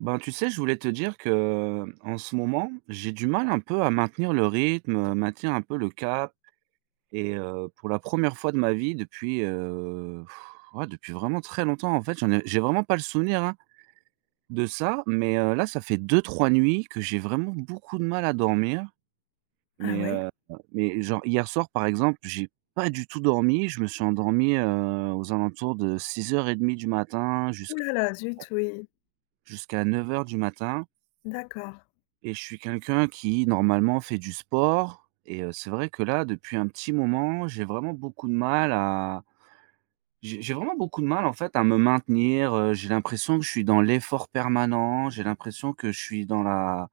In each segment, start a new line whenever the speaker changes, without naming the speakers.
Ben, tu sais, je voulais te dire que, en ce moment, j'ai du mal un peu à maintenir le rythme, maintenir un peu le cap, et pour la première fois de ma vie depuis vraiment très longtemps, en fait, j'ai vraiment pas le souvenir, hein, de ça, mais là, ça fait deux trois nuits que j'ai vraiment beaucoup de mal à dormir,
Ah
mais
ouais?
heu, mais genre hier soir, par exemple, j'ai pas du tout dormi, je me suis endormi, aux alentours de 6:30 du matin
Ouh là là, zut, oui.
jusqu'à 9 heures du matin.
D'accord,
Et je suis quelqu'un qui normalement fait du sport, et c'est vrai que là, depuis un petit moment, j'ai vraiment beaucoup de mal en fait à me maintenir. J'ai l'impression que je suis dans l'effort permanent, j'ai l'impression que je suis dans la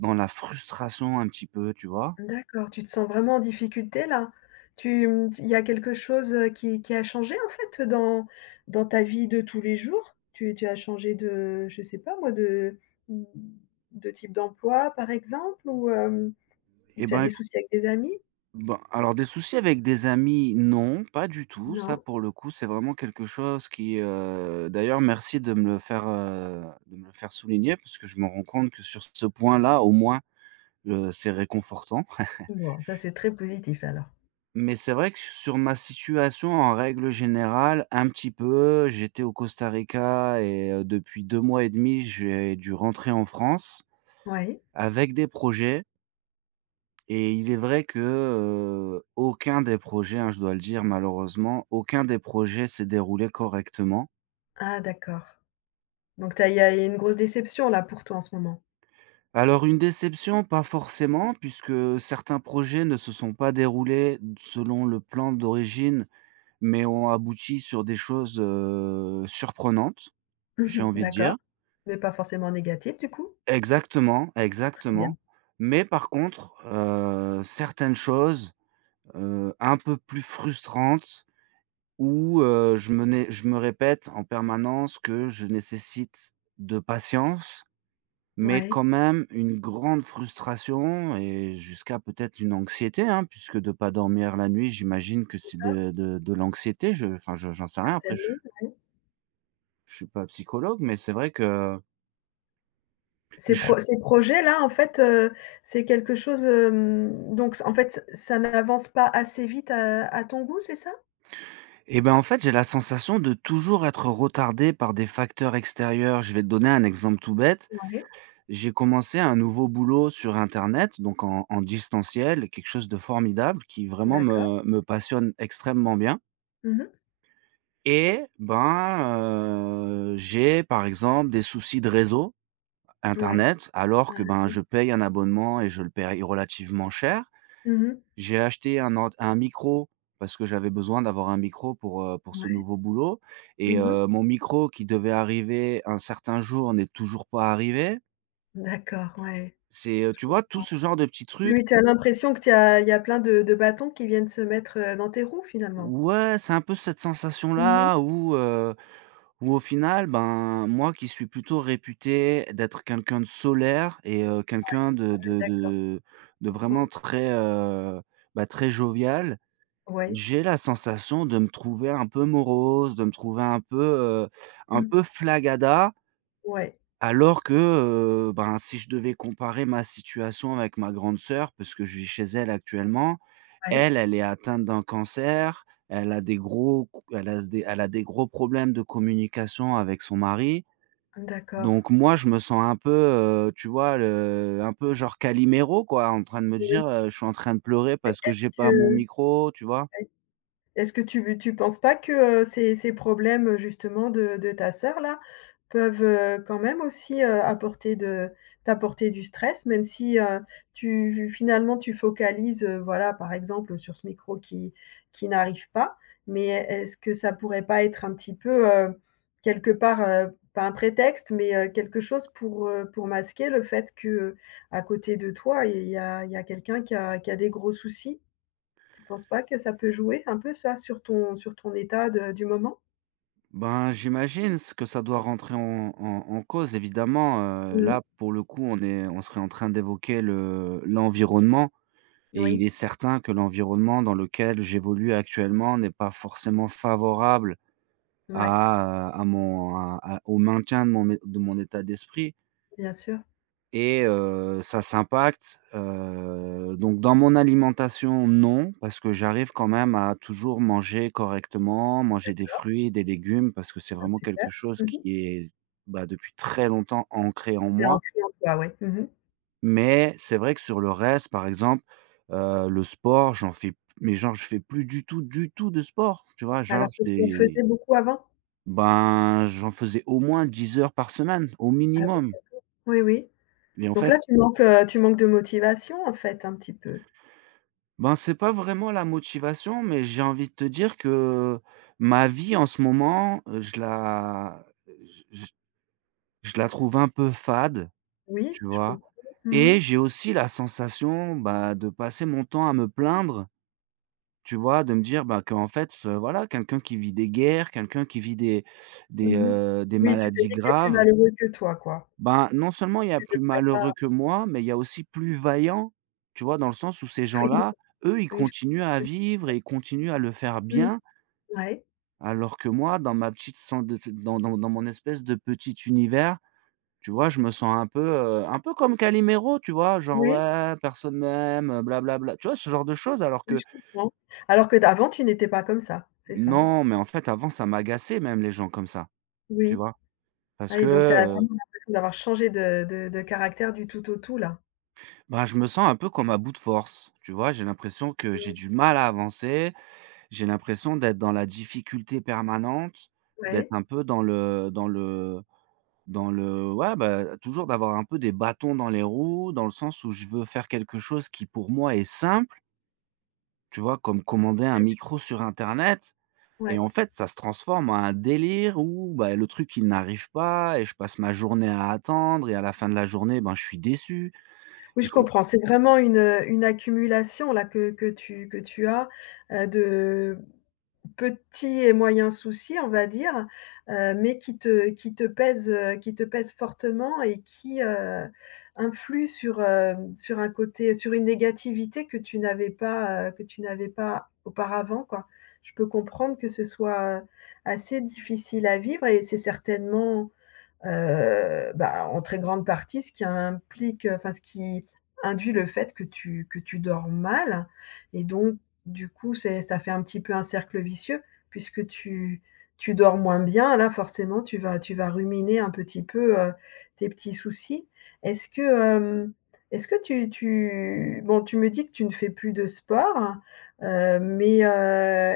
dans la frustration un petit peu, tu vois?
d'accord. Tu te sens vraiment en difficulté là? Il y a quelque chose, qui a changé en fait dans dans ta vie de tous les jours? Tu as changé de, je sais pas moi, de, mmh, de type d'emploi par exemple, ou ou
Et
tu as
ben,
des
écou
soucis avec des amis?
Ben, alors des soucis avec des amis, non, pas du tout. Ça
Non?
pour le coup, c'est vraiment quelque chose qui, d'ailleurs merci de me le faire, de me le faire souligner, parce que je me rends compte que sur ce point-là, au moins… C'est réconfortant.
Bon, ça c'est très positif alors.
Mais c'est vrai que sur ma situation, en règle générale, un petit peu. J'étais au Costa Rica, et depuis 2 mois et demi, j'ai dû rentrer en France
Oui.
avec des projets, et il est vrai que, aucun des projets, hein, je dois le dire malheureusement, aucun des projets s'est déroulé correctement.
Ah d'accord. Donc tu as, il y a, il y a une grosse déception là pour toi en ce moment?
Alors une déception, pas forcément, puisque certains projets ne se sont pas déroulés selon le plan d'origine, mais ont abouti sur des choses, surprenantes, j'ai
Mmh.
envie de
D'accord,
dire.
mais pas forcément négative du coup?
Exactement, exactement.
Bien.
Mais par contre, certaines choses un peu plus frustrantes où, je me répète en permanence que je nécessite de patience, mais
Ouais,
quand même une grande frustration et jusqu'à peut-être une anxiété, hein, puisque de pas dormir la nuit, j'imagine que c'est de l'anxiété, je enfin je j'en sais rien après je…
totalement, ouais.
Je suis pas psychologue, mais c'est vrai que je
Ces
suis
pro ces projets-là, en fait, c'est quelque chose, donc en fait, ça n'avance pas assez vite à ton goût, c'est ça?
en fait, j'ai la sensation de toujours être retardé par des facteurs extérieurs. Je vais te donner un exemple tout bête.
Ouais,
J'ai commencé un nouveau boulot sur internet, donc en distanciel, quelque chose de formidable qui vraiment
d'accord.
me passionne extrêmement bien,
Mmh.
et ben, j'ai par exemple des soucis de réseau
Ouais,
internet alors que,
ouais.
ben, je paye un abonnement et je le paye relativement cher.
Mmh.
J'ai acheté un ord un micro parce que j'avais besoin d'avoir un micro pour ce
Ouais.
nouveau boulot, et
Mmh.
mon micro qui devait arriver un certain jour n'est toujours pas arrivé.
D'accord, ouais,
C'est,
je
tu vois, tout
comprends.
ce genre de petits
Oui,
trucs.
oui, tu as l'impression que tu as, il y a plein de bâtons qui viennent se mettre, dans tes roues, finalement?
Ouais, c'est un peu cette
Mmh. Ouais,
sensation-là où, où au final, ben, moi qui suis plutôt réputé d'être quelqu'un de solaire et quelqu'un de de
d'accord,
de de
je
vraiment
comprends.
très, bah, très jovial.
Ouais.
J'ai la sensation de me trouver un peu morose, de me trouver un
Mmh.
peu flagada,
Ouais,
alors que, ben, si je devais comparer ma situation avec ma grande sœur, parce que je vis chez elle actuellement,
ouais.
elle, elle est atteinte d'un cancer, elle a des gros problèmes de communication avec son mari.
D'accord.
Donc moi, je me sens un peu, tu vois, le un peu genre Calimero, quoi, en train de me
Oui,
dire,
est-ce
«Je suis en train de pleurer parce que j'ai pas mon
que
micro», tu vois?
Est-ce que tu penses pas que, ces ces problèmes justement de ta sœur là, peuvent, quand même aussi, apporter de t'apporter du stress? Même si, tu, finalement tu focalises, voilà, par exemple sur ce micro qui n'arrive pas, mais est-ce que ça pourrait pas être un petit peu, quelque part, pas un prétexte, mais, quelque chose pour masquer le fait que, à côté de toi, il y a, il y a quelqu'un qui a, qui a des gros soucis? Tu penses pas que ça peut jouer un peu, ça, sur ton, sur ton état de du moment?
Ben, j'imagine ce que ça doit rentrer en cause évidemment.
Mmh.
Là pour le coup, on serait en train d'évoquer le l'environnement, et il
Oui,
est certain que l'environnement dans lequel j'évolue actuellement n'est pas forcément favorable
ouais,
à mon à au maintien de mon mé de mon état d'esprit.
bien sûr.
Et ça s'impacte, donc dans mon alimentation, non, parce que j'arrive quand même à toujours manger correctement, manger des fruits, des légumes, parce que c'est
Ah
vraiment
super.
quelque chose
Mmh
qui
mh.
est, bah, depuis très longtemps ancré en
C'est
moi.
ancré en toi, ouais. Mmh mh.
Mais c'est vrai que sur le reste, par exemple, le sport, j'en fais, mais genre, je fais plus du tout de sport, tu vois? Genre,
Alors que tu en
c'est…
faisais beaucoup avant?
Ben, j'en faisais au moins 10 heures par semaine, au
Ah oui?
minimum,
Oui, oui.
et en
Donc
fait…
là, tu manques de motivation, en fait, un petit peu?
Ben, c'est pas vraiment la motivation, mais j'ai envie de te dire que ma vie en ce moment, je la trouve un peu fade,
Oui,
tu
je
vois?
comprends. Mmh mh.
Et j'ai aussi la sensation, bah, de passer mon temps à me plaindre, tu vois? De me dire, bah, qu'en fait, voilà, quelqu'un qui vit des guerres, quelqu'un qui vit des des,
Mmh mh.
heu, des
Oui, tu te
maladies
dis qu'il y a plus
graves.
malheureux que toi, quoi.
Ben, non seulement il y a
Tu
plus
devrais pas.
malheureux que moi, mais il y a aussi plus vaillant, tu vois? Dans le sens où ces
Oui,
gens-là, eux, ils
oui, je
continuent
comprends
à
ce que tu,
vivre et ils continuent à le faire
mmh,
bien,
ouais.
alors que moi, dans ma petite cen de dans dans dans mon espèce de petit univers, tu vois? Je me sens un peu comme Calimero, tu vois? Genre:
Oui,
«Ouais, personne m'aime, bla…» Tu vois? Ce genre de choses, alors
oui,
que
je comprends. Alors que d avant, tu n'étais pas comme ça, c'est ça, hein?
non, mais en fait, avant, ça m'agaçait même les gens comme ça, tu
Oui.
vois?
Ah
Parce que,
oui, donc tu as vraiment l'impression d'avoir changé de de caractère du tout au tout là?
ben, je me sens un peu comme à bout de force, tu vois? J'ai l'impression que j'ai
Mmh,
du mal à avancer. J'ai l'impression d'être dans la difficulté permanente, d'être
ouais,
un peu dans le ouais, bah, toujours d'avoir un peu des bâtons dans les roues, dans le sens où je veux faire quelque chose qui pour moi est simple, tu vois? Comme commander un micro sur internet, et
ouais.
en fait, ça se transforme en un délire où, bah, le truc, il n'arrive pas et je passe ma journée à attendre, et à la fin de la journée, ben, je suis déçu.
Oui,
Je
je comprends. C'est vraiment une accumulation là que que tu as, de petits et moyens soucis, on va dire, mais qui te, qui te pèsent fortement et qui, influent sur, sur un côté, sur une négativité que tu n'avais pas, que tu n'avais pas auparavant, quoi. Je peux comprendre que ce soit, assez difficile à vivre et c'est certainement, bah, en très grande partie, ce qui implique, enfin, ce qui induit le fait que tu dors mal, et donc du coup, c'est ça fait un petit peu un cercle vicieux puisque tu, tu dors moins bien. Là, forcément, tu vas ruminer un petit peu, tes petits soucis. Est-ce que, est-ce que tu bon, tu me dis que tu ne fais plus de sport, mais,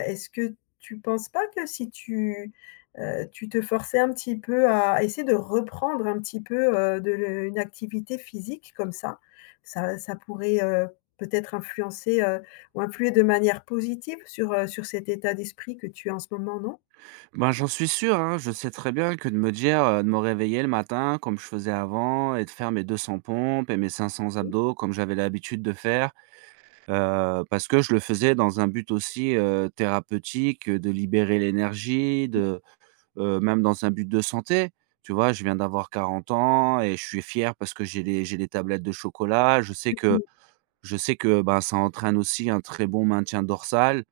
est-ce que tu penses pas que si tu, tu te forçais un petit peu à essayer de reprendre un petit peu, de le une activité physique comme ça. Ça pourrait, peut-être influencer, ou influer de manière positive sur, sur cet état d'esprit que tu as en ce moment, non?
Ben, j'en suis sûr, hein. Je sais très bien que de me dire, de me réveiller le matin comme je faisais avant et de faire mes 200 pompes et mes cinq cents
Oui.
abdos comme j'avais l'habitude de faire, parce que je le faisais dans un but aussi, thérapeutique, de libérer l'énergie, de, même dans un but de santé. Tu vois? Je viens d'avoir 40 ans et je suis fier parce que j'ai les tablettes de chocolat.
Oui.
Je sais que, bah, ça entraîne aussi un très bon maintien dorsal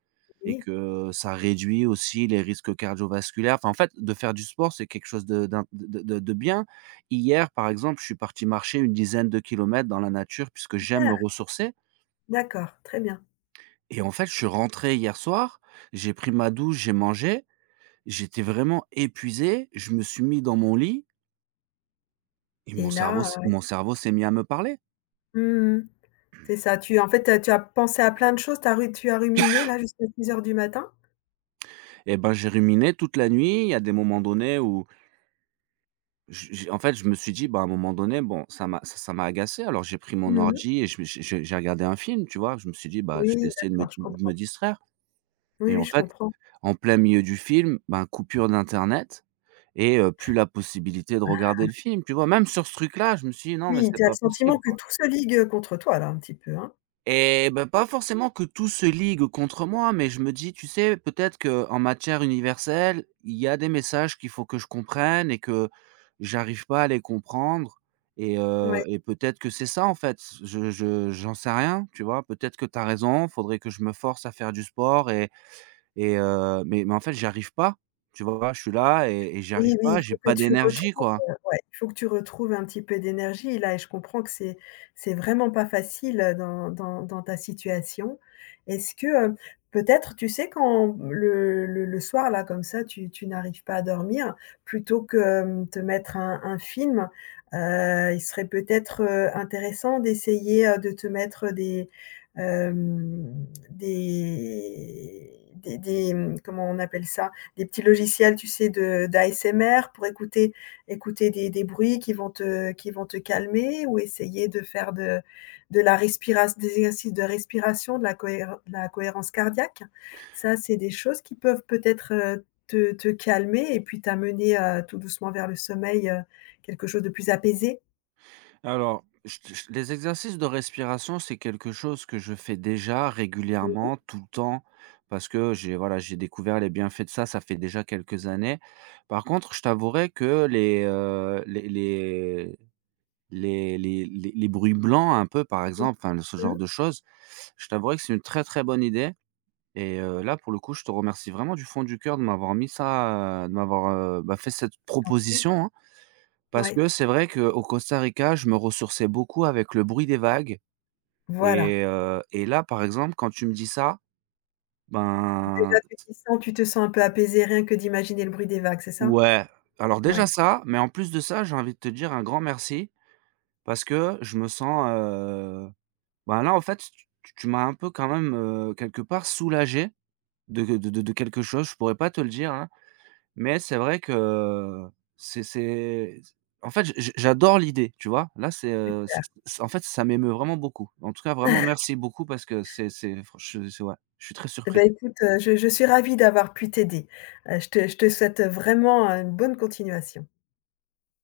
et
Oui.
que ça réduit aussi les risques cardiovasculaires. Enfin, en fait, de faire du sport, c'est quelque chose de d'in de bien. Hier, par exemple, je suis parti marcher une dizaine de kilomètres dans la nature, puisque j'aime me
Super,
ressourcer,
d'accord, très bien.
et en fait, je suis rentré hier soir, j'ai pris ma douche, j'ai mangé, j'étais vraiment épuisé, je me suis mis dans mon lit, et
Et là,
mon cerveau s'est mis à me parler,
heu mmh c'est ça, tu, en fait, tu as pensé à plein de choses, tu as ruminé là jusqu'à six heures du matin?
et ben, j'ai ruminé toute la nuit. Il y a des moments donnés où… J j en fait, je me suis dit: «Bah, à un moment donné, bon, ça m'a agacé». Alors j'ai pris mon
Mmh.
ordi et je me j'ai regardé un film, tu vois? Je me suis dit: «Bah,
Oui,
je vais essayer de
d'accord, je comprends.
me distraire»,
Oui,
et
oui,
en
je
fait,
comprends.
en plein milieu du film, ben, coupure d'internet, et plus la possibilité de regarder le film, tu vois? Même sur ce truc-là, je me suis dit: «Non, mais
Oui,
c'est
tu as le
pas possible».
sentiment que tout se ligue, contre toi là un petit peu, hein?
Et ben pas forcément que tout se ligue contre moi, mais je me dis, tu sais, peut-être qu'en matière universelle, il y a des messages qu'il faut que je comprenne et que j'arrive pas à les comprendre,
Ouais.
et peut-être que c'est ça, en fait. Je J'en sais rien, tu vois? Peut-être que tu as raison, faudrait que je me force à faire du sport, mais en fait, j'y arrive pas, tu vois? Je suis là, et j'y
Oui,
arrive
oui, il
pas, j'ai
faut que
pas
tu
d'énergie,
retrouves,
quoi.
ouais, il faut que tu retrouves un petit peu d'énergie là, et je comprends que c'est vraiment pas facile, dans dans ta situation. Est-ce que, peut-être, tu sais, quand le le soir là, comme ça, tu n'arrives pas à dormir, plutôt que, te mettre un film, il serait peut-être, intéressant d'essayer, de te mettre des, hem, des des, mmh, comment on appelle ça? Des petits logiciels, tu sais, de d'ASMR pour écouter, écouter des bruits qui vont te, qui vont te calmer, ou essayer de faire de la respiration, des exercices de respiration, de la cohérence cardiaque. Ça, c'est des choses qui peuvent peut-être, te te calmer et puis t'amener, tout doucement vers le sommeil, quelque chose de plus apaisé.
Je, les exercices de respiration, c'est quelque chose que je fais déjà
Oui,
régulièrement, tout le temps, parce que j'ai voilà, j'ai découvert les bienfaits de ça, ça fait déjà quelques années. Par contre, je t'avouerai que les, bruits blancs un peu, par
oui.
exemple, enfin, ce genre
Mmh,
de choses, je t'avouerai que c'est une très, très bonne idée, et là, pour le coup, je te remercie vraiment du fond du cœur de m'avoir mis ça, de m'avoir, bah, fait cette
oui.
proposition, hein. Parce
Ouais,
que c'est vrai qu'au Costa Rica, je me ressourçais beaucoup avec le bruit des vagues,
voilà.
et là, par exemple, quand tu me dis ça, ben…
Déjà, tu te sens un peu apaisé rien que d'imaginer le bruit des vagues, c'est ça?
Ouais. Alors déjà
Ouais.
ça, mais en plus de ça, j'ai envie de te dire un grand merci, parce que je me sens, ben là, en fait, tu m'as un peu quand même, quelque part soulagé de quelque chose. Je pourrais pas te le dire, hein. Mais c'est vrai que c'est en fait, j'adore l'idée, tu vois? Là, c'est, c c en fait, ça m'émeut vraiment beaucoup. En tout cas, vraiment merci beaucoup, parce que c'est ouais, je suis très
Eh
surpris.
ben, écoute, je suis ravie d'avoir pu t'aider. Je te, je te souhaite vraiment, une bonne continuation.